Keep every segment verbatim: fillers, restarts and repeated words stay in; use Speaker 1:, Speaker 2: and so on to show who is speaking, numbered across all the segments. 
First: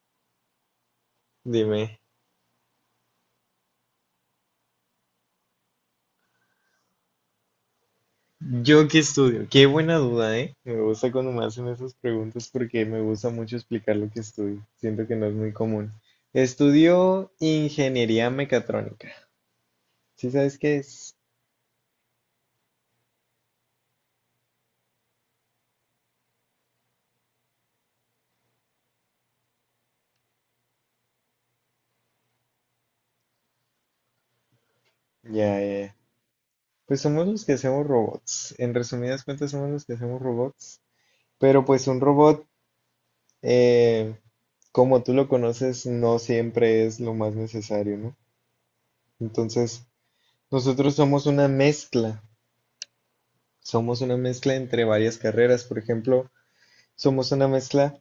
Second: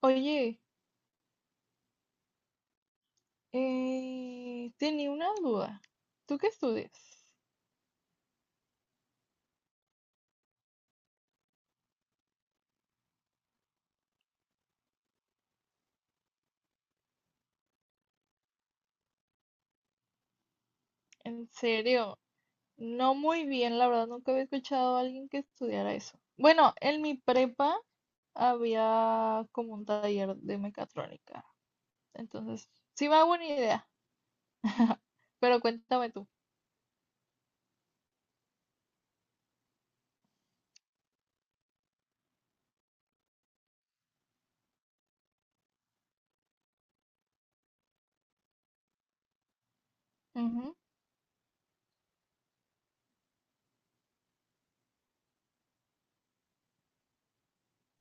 Speaker 1: Oye,
Speaker 2: Dime,
Speaker 1: eh, tenía una duda. ¿Tú qué estudias?
Speaker 2: ¿yo qué estudio? Qué buena duda, ¿eh? Me gusta cuando me hacen esas preguntas porque me gusta mucho explicar lo que estudio. Siento que no es muy común. Estudio ingeniería mecatrónica. ¿Sí sabes qué es?
Speaker 1: En serio, no muy bien, la verdad, nunca había escuchado a alguien que estudiara eso. Bueno, en mi prepa había como un taller de mecatrónica, entonces sí me hago una idea,
Speaker 2: Ya,
Speaker 1: pero
Speaker 2: ya, ya.
Speaker 1: cuéntame tú.
Speaker 2: Pues somos los que hacemos robots. En resumidas cuentas, somos los que hacemos robots. Pero pues un robot, eh, como tú lo conoces, no siempre es lo más necesario, ¿no? Entonces,
Speaker 1: Ujú.
Speaker 2: nosotros somos una mezcla Somos una mezcla entre varias carreras. Por ejemplo, somos una mezcla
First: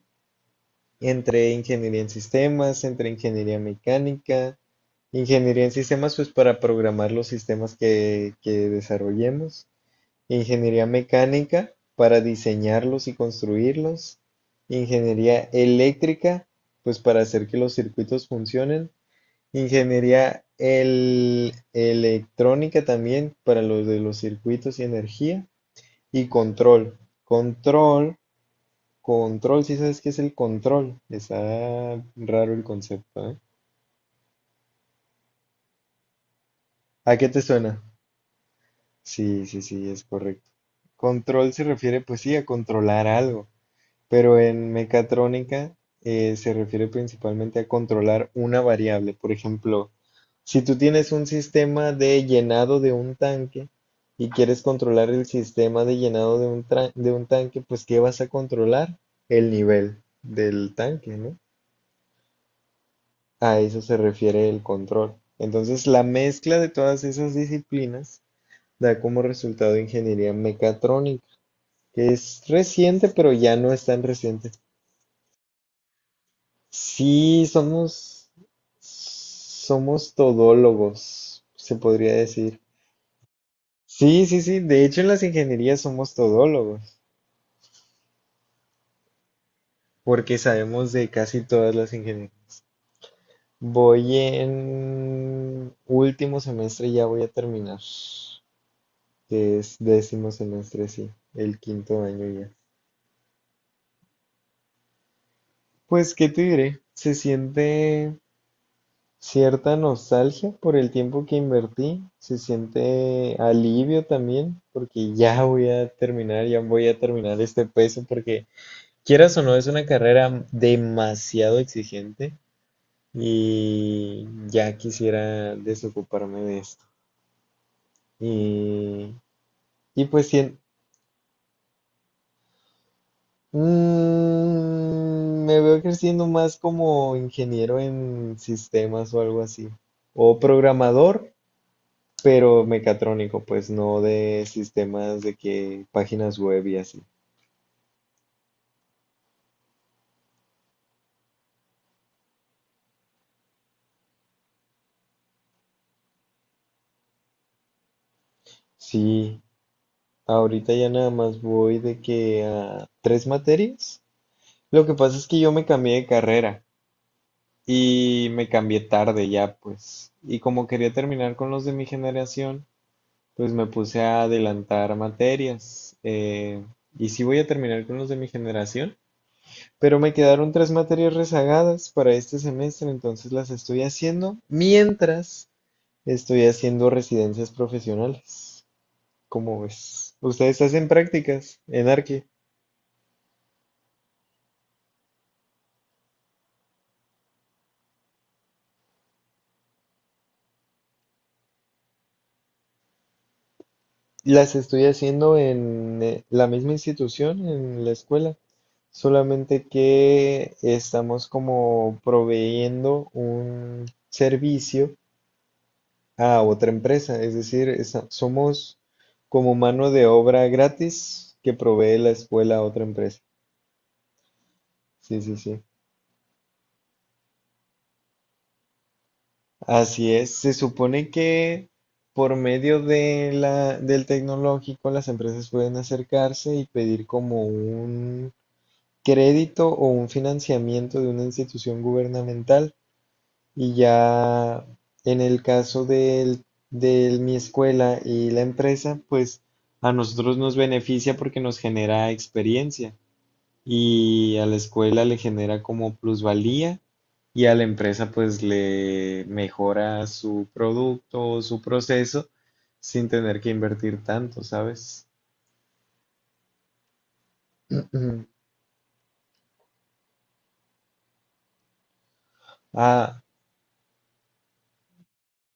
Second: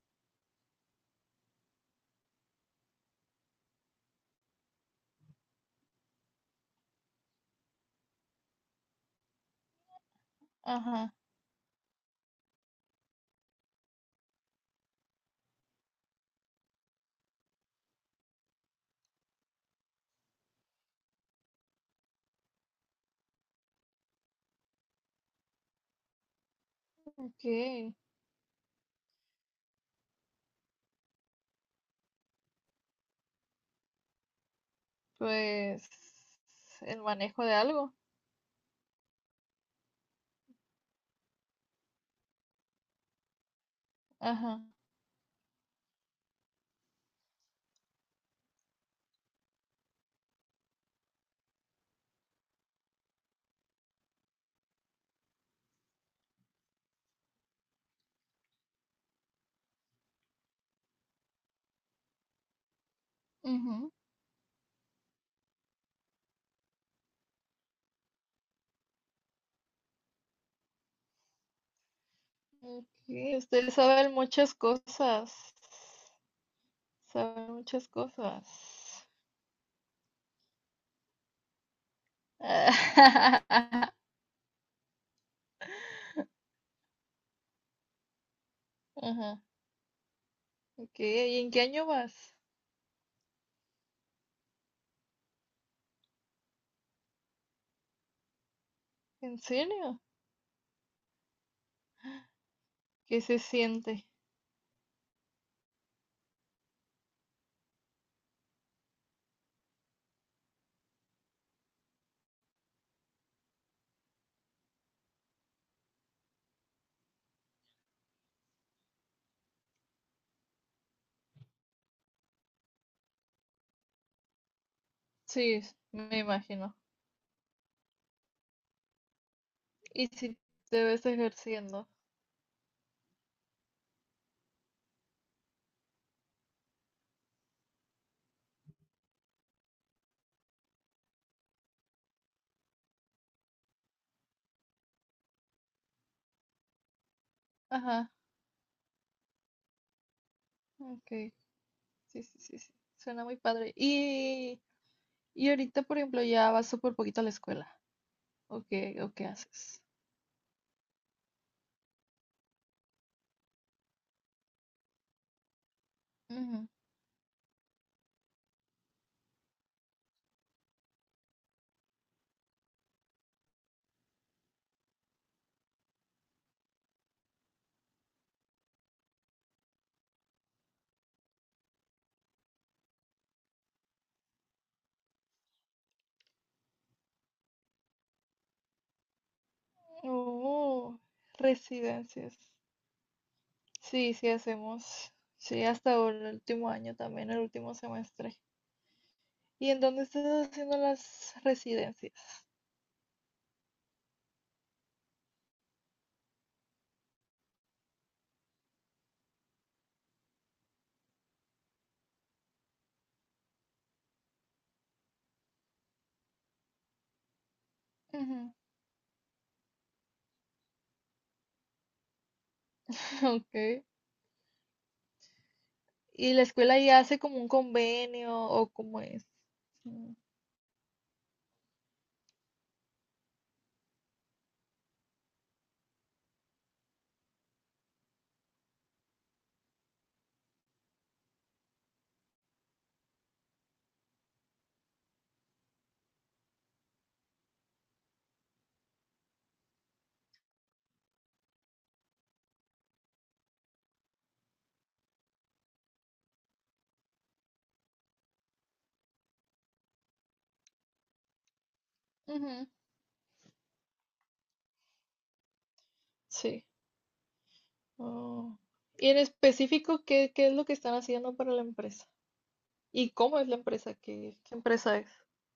Speaker 2: entre ingeniería en sistemas, entre ingeniería mecánica. Ingeniería en sistemas pues para programar los sistemas que, que desarrollemos, ingeniería
Speaker 1: Ajá.
Speaker 2: mecánica para diseñarlos y construirlos, ingeniería eléctrica pues para hacer que los circuitos funcionen, ingeniería el- electrónica también para los de los circuitos y energía. Y control.
Speaker 1: Ok,
Speaker 2: Control. Control, si sabes qué es el control. Está raro el concepto, ¿eh?
Speaker 1: pues el
Speaker 2: ¿A qué te
Speaker 1: manejo de
Speaker 2: suena?
Speaker 1: algo.
Speaker 2: Sí, sí, sí, es correcto. Control se refiere, pues sí, a controlar algo. Pero
Speaker 1: Ajá.
Speaker 2: en mecatrónica eh, se refiere principalmente a controlar una variable. Por ejemplo, si tú tienes un sistema de llenado de un tanque y quieres controlar el sistema de llenado de un, tra- de un tanque, pues ¿qué vas a controlar? El nivel del tanque, ¿no? A eso
Speaker 1: Ujú.
Speaker 2: se refiere el control. Entonces, la mezcla de todas esas disciplinas da como resultado ingeniería mecatrónica, que es reciente, pero
Speaker 1: Ok.
Speaker 2: ya no
Speaker 1: Ustedes
Speaker 2: es tan
Speaker 1: saben
Speaker 2: reciente.
Speaker 1: muchas cosas.
Speaker 2: Sí,
Speaker 1: Sabe muchas
Speaker 2: somos,
Speaker 1: cosas.
Speaker 2: somos todólogos, se podría decir. Sí, sí, sí. De hecho, en las ingenierías somos todólogos,
Speaker 1: Ajá.
Speaker 2: porque sabemos
Speaker 1: Ok,
Speaker 2: de
Speaker 1: ¿y
Speaker 2: casi
Speaker 1: en qué
Speaker 2: todas
Speaker 1: año
Speaker 2: las ingenierías.
Speaker 1: vas?
Speaker 2: Voy en último semestre, ya voy a terminar,
Speaker 1: ¿En
Speaker 2: que es
Speaker 1: serio?
Speaker 2: décimo semestre, sí, el quinto año ya.
Speaker 1: ¿Qué se siente?
Speaker 2: Pues, ¿qué te diré? Se siente cierta nostalgia por el tiempo que invertí, se siente alivio también, porque ya voy a terminar, ya voy a terminar este peso, porque quieras o no, es una carrera demasiado exigente y ya
Speaker 1: Sí,
Speaker 2: quisiera
Speaker 1: s- me
Speaker 2: desocuparme de
Speaker 1: imagino.
Speaker 2: esto. Y, y
Speaker 1: ¿Y
Speaker 2: pues
Speaker 1: si
Speaker 2: sien-
Speaker 1: te ves ejerciendo?
Speaker 2: mm, me veo creciendo más como ingeniero en sistemas o algo así, o programador. Pero mecatrónico, pues no de sistemas de que páginas web y así.
Speaker 1: Ajá, ok. Sí, sí, sí, sí. Suena muy padre. Y, y ahorita, por ejemplo, ya vas súper poquito a la escuela. ¿O qué, o qué
Speaker 2: Sí,
Speaker 1: haces?
Speaker 2: ahorita ya nada más voy de que a tres materias. Lo que pasa es que yo me cambié de carrera
Speaker 1: Ujú.
Speaker 2: y me cambié tarde ya, pues. Y como quería terminar con los de mi generación, pues me puse a adelantar materias. eh, y sí voy a terminar con los de mi generación, pero me quedaron tres materias rezagadas para este semestre, entonces las estoy haciendo mientras Estoy haciendo residencias profesionales. ¿Cómo ves? ¿Ustedes hacen
Speaker 1: Oh,
Speaker 2: prácticas en Arque?
Speaker 1: residencias. Sí, sí hacemos. Sí, hasta el último año también, el último semestre. ¿Y en dónde estás haciendo las residencias?
Speaker 2: Las estoy haciendo en eh, la misma institución, en la escuela, solamente que estamos como proveyendo un servicio a otra empresa, es decir, esa-
Speaker 1: Ujú.
Speaker 2: somos como mano de obra gratis que provee la escuela a otra empresa.
Speaker 1: Ok.
Speaker 2: Sí, sí, sí.
Speaker 1: ¿Y la escuela ya hace como un convenio o cómo es?
Speaker 2: Así
Speaker 1: Mm,
Speaker 2: es, se supone que por medio de la, del tecnológico las empresas pueden acercarse y pedir como un crédito o un financiamiento de una institución gubernamental, y ya en el caso del, de mi escuela y la empresa, pues a nosotros nos beneficia porque nos genera experiencia, y a la escuela le genera como plusvalía, y a la empresa pues le mejora su producto o su proceso
Speaker 1: ujú.
Speaker 2: sin tener que invertir tanto, ¿sabes?
Speaker 1: Sí. Oh. ¿Y en específico qué, qué es lo que están haciendo para la empresa? ¿Y
Speaker 2: Ah,
Speaker 1: cómo es la empresa? ¿Qué, qué empresa es?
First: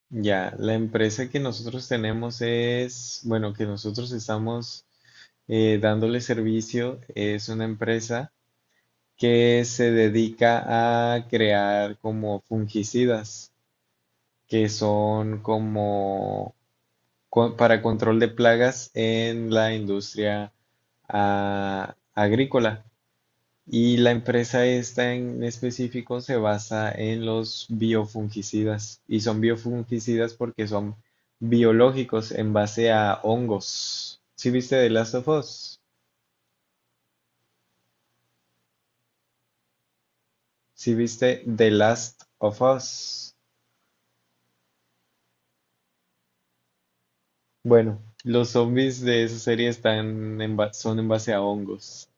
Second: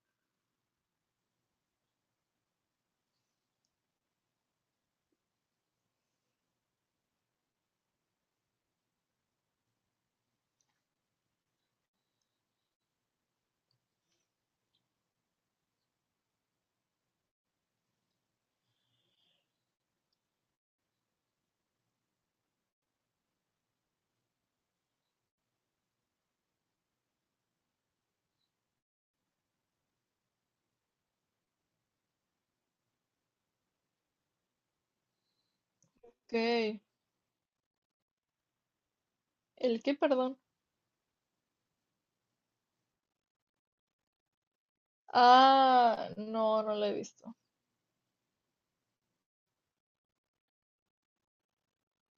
Speaker 2: ya, la empresa que nosotros tenemos es, bueno, que nosotros estamos eh, dándole servicio, es una empresa que se dedica a crear como fungicidas, que son como co- para control de plagas en la industria ah, agrícola. Y la empresa esta en específico se basa en los biofungicidas. Y son biofungicidas porque son biológicos en base a hongos. ¿Sí viste The Last of Us?
Speaker 1: Ok. ¿El qué, perdón?
Speaker 2: ¿Sí viste The Last of Us?
Speaker 1: Ah, no, no la he visto.
Speaker 2: Bueno, los zombies de esa serie están en ba- son en base a hongos.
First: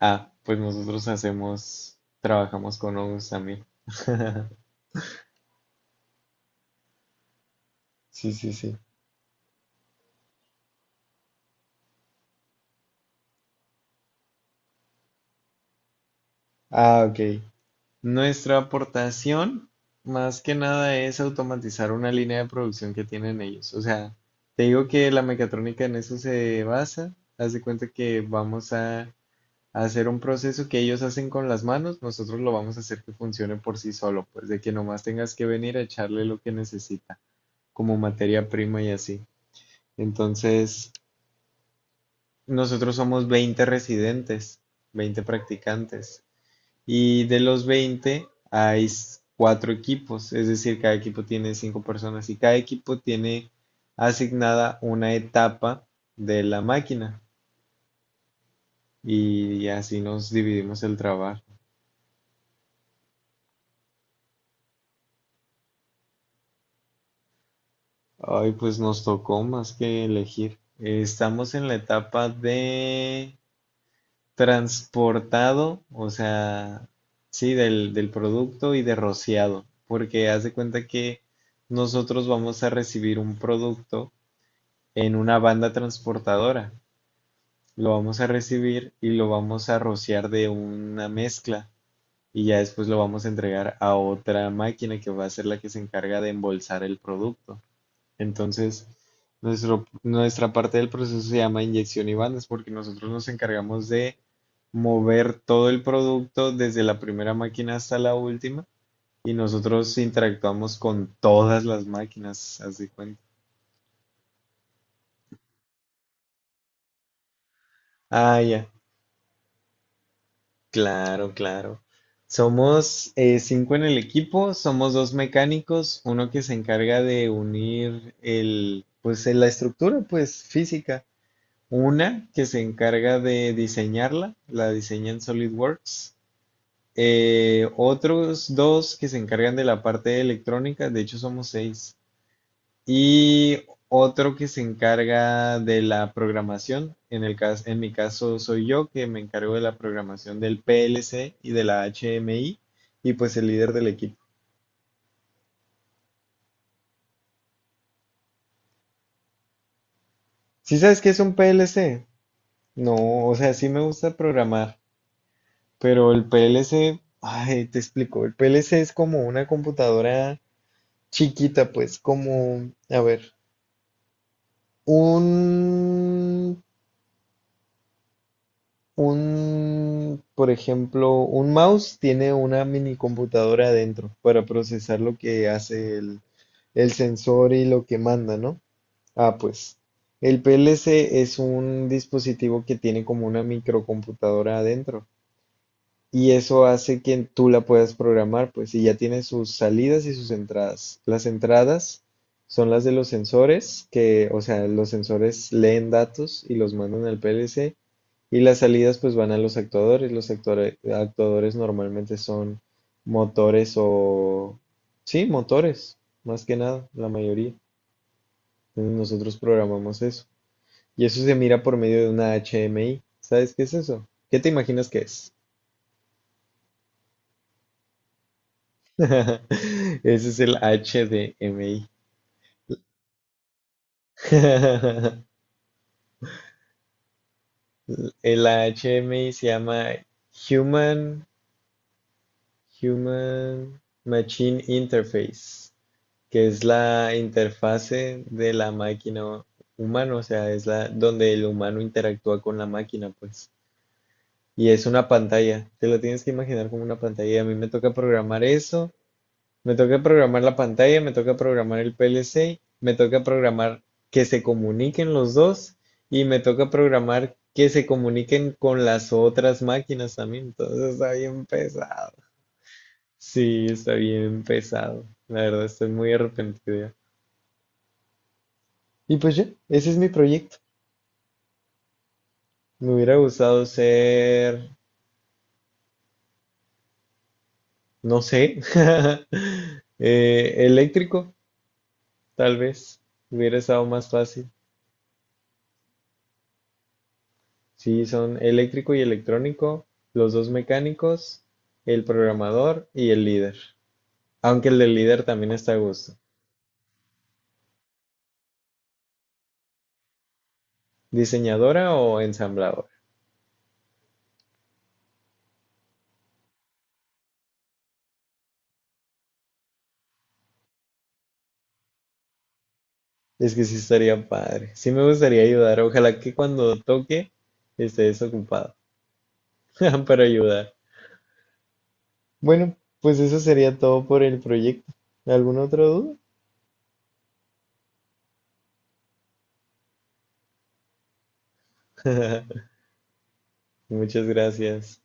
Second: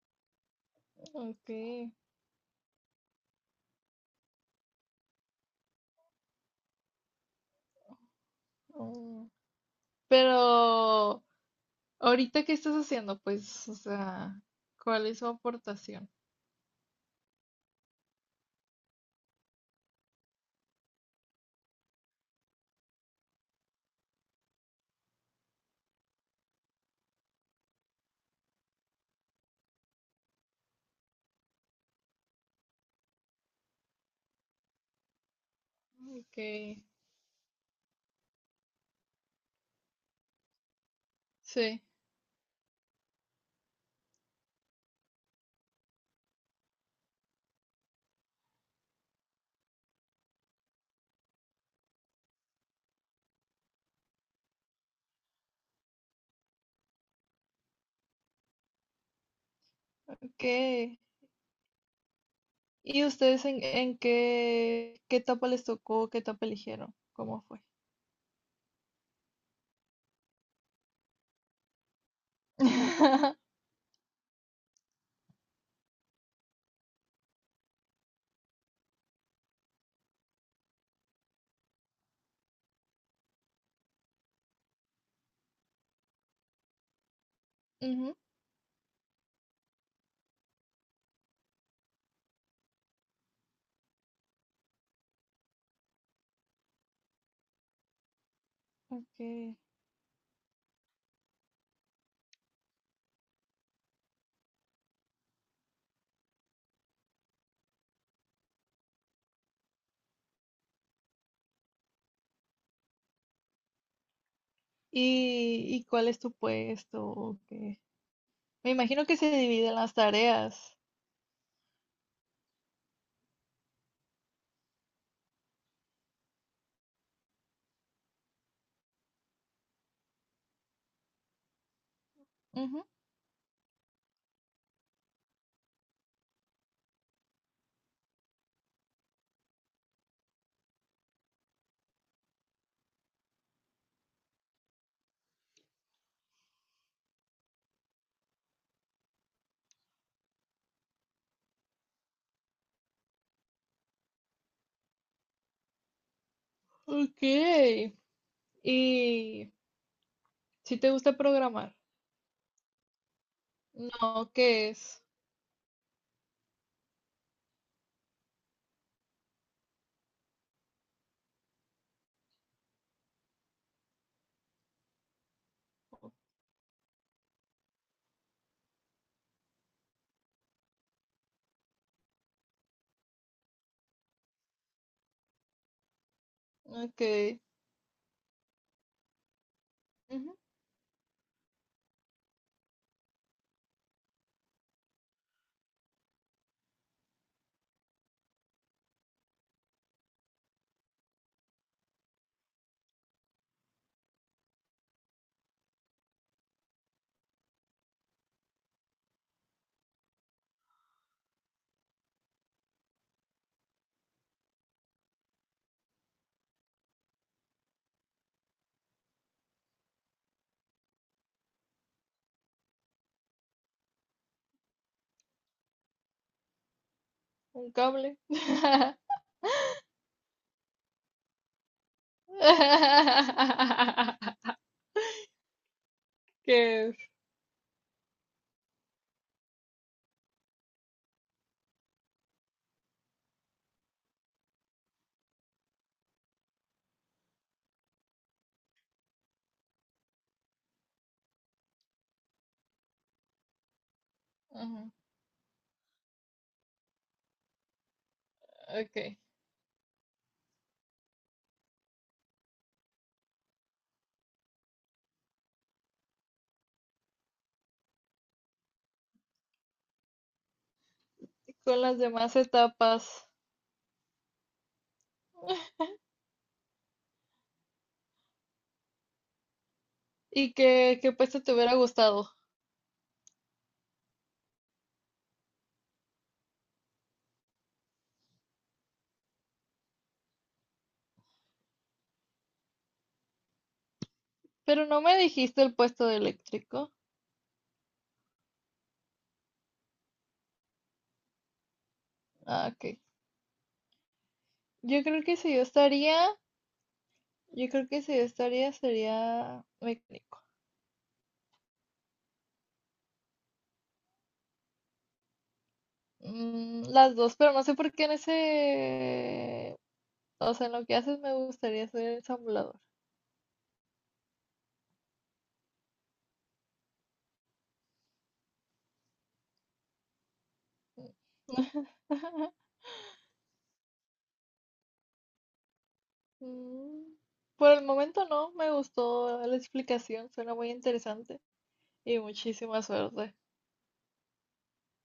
Speaker 2: Ah, pues nosotros
Speaker 1: Ok.
Speaker 2: hacemos, trabajamos con hongos también. Sí, sí, sí.
Speaker 1: Oh. Pero, ¿ahorita qué estás haciendo? Pues, o sea, ¿cuál es su aportación?
Speaker 2: Ah, ok. Nuestra aportación, más que nada, es automatizar una línea de producción que tienen ellos. O sea, te digo que la mecatrónica en eso se basa. Haz de cuenta que vamos a, a hacer un proceso que ellos hacen con las manos, nosotros lo vamos a hacer que funcione por sí solo, pues de que nomás tengas que venir a echarle
Speaker 1: Ok.
Speaker 2: lo que necesita, como materia prima y así. Entonces,
Speaker 1: Sí.
Speaker 2: nosotros somos veinte residentes, veinte practicantes. Y de los veinte hay cuatro equipos, es decir, cada equipo tiene cinco personas y cada equipo tiene asignada una etapa de la máquina. Y así nos dividimos el
Speaker 1: ¿Qué?
Speaker 2: trabajo.
Speaker 1: ¿Y ustedes en, en qué, qué etapa les tocó, qué etapa eligieron? ¿Cómo fue?
Speaker 2: Ay, pues nos tocó más que elegir. Estamos en la etapa de transportado, o sea, sí, del, del producto y de rociado, porque haz de cuenta que nosotros vamos a recibir un producto en una banda transportadora, lo
Speaker 1: Ujú,
Speaker 2: vamos a recibir y lo vamos a rociar de una mezcla, y ya después lo vamos a entregar a otra máquina que va a ser la que se encarga de embolsar el producto. Entonces,
Speaker 1: ok.
Speaker 2: nuestro, nuestra parte del proceso se llama inyección y bandas, porque nosotros nos encargamos de mover todo el producto desde la primera máquina hasta la última y nosotros interactuamos con todas las máquinas, haz de cuenta.
Speaker 1: ¿Y, y cuál es tu puesto? ¿O qué?
Speaker 2: Ah, ya,
Speaker 1: Me imagino que se dividen las tareas.
Speaker 2: claro, claro. Somos eh, cinco en el equipo, somos dos mecánicos, uno que se encarga de unir el, pues, eh, la estructura, pues, física. Una que se
Speaker 1: Ujú.
Speaker 2: encarga de diseñarla, la diseña en SolidWorks. Eh, otros dos que se encargan de la parte electrónica, de hecho somos seis. Y otro que se encarga de la programación, en el cas- en mi caso soy yo que me encargo de la programación del P L C y de la H M I y pues el líder del equipo.
Speaker 1: Ok. ¿Y si
Speaker 2: ¿Sí
Speaker 1: te
Speaker 2: sabes qué
Speaker 1: gusta
Speaker 2: es un
Speaker 1: programar?
Speaker 2: P L C? No, o sea, sí me gusta
Speaker 1: No, ¿qué
Speaker 2: programar.
Speaker 1: es?
Speaker 2: Pero el P L C, ay, te explico, el P L C es como una computadora chiquita, pues como, a ver, un, un, por ejemplo, un mouse tiene una mini computadora adentro para procesar lo que hace el, el
Speaker 1: Ok.
Speaker 2: sensor y lo que manda, ¿no? Ah, pues,
Speaker 1: Ujú.
Speaker 2: el P L C es un dispositivo que tiene como una microcomputadora adentro. Y eso hace que tú la puedas programar, pues, y ya tiene sus salidas y sus entradas. Las entradas son las de los sensores, que, o sea, los sensores leen datos y los mandan al P L C, y las salidas pues van a los actuadores. Los actuare- actuadores normalmente son motores o... Sí, motores, más que nada, la mayoría. Entonces nosotros programamos eso. Y eso se mira por medio de una H M I. ¿Sabes qué es eso? ¿Qué te imaginas que es?
Speaker 1: Un cable.
Speaker 2: Ese es el H D M I.
Speaker 1: ¿Qué es?
Speaker 2: El H D M I se llama Human, Human Machine Interface, que es la interfase de la máquina humana, o sea, es la donde el humano interactúa con la máquina, pues. Y es
Speaker 1: Ujú.
Speaker 2: una pantalla, te lo tienes que imaginar como una pantalla. A mí me toca programar eso.
Speaker 1: Ok.
Speaker 2: Me toca programar la pantalla, me toca programar el P L C, me toca programar que se comuniquen los dos y me toca programar que se comuniquen con las otras máquinas también. Entonces está bien
Speaker 1: ¿Y con las
Speaker 2: pesado.
Speaker 1: demás etapas?
Speaker 2: Sí, está bien pesado. La verdad, estoy muy arrepentido. Y pues ya, ese es mi
Speaker 1: Y
Speaker 2: proyecto.
Speaker 1: que, qué puesto te hubiera gustado.
Speaker 2: Me hubiera gustado ser, no sé, eh, eléctrico, tal vez. Hubiera estado más fácil.
Speaker 1: Pero no me dijiste el puesto de eléctrico.
Speaker 2: Sí, son eléctrico y electrónico, los dos mecánicos, el
Speaker 1: Ah,
Speaker 2: programador
Speaker 1: ok.
Speaker 2: y el líder. Aunque el del
Speaker 1: Yo creo
Speaker 2: líder
Speaker 1: que
Speaker 2: también
Speaker 1: si yo
Speaker 2: está a gusto.
Speaker 1: estaría, yo creo que si yo estaría sería mecánico.
Speaker 2: ¿Diseñadora o ensambladora?
Speaker 1: Mm, las dos, pero no sé por qué en ese, o sea, en lo que haces me gustaría ser ensamblador.
Speaker 2: Es que sí estaría padre. Sí me gustaría ayudar. Ojalá que cuando toque estés ocupado para ayudar. Bueno, pues eso sería todo por el proyecto. ¿Alguna otra duda?
Speaker 1: Mm, por el momento no, me gustó la explicación, suena muy interesante y muchísima suerte.
Speaker 2: Muchas gracias.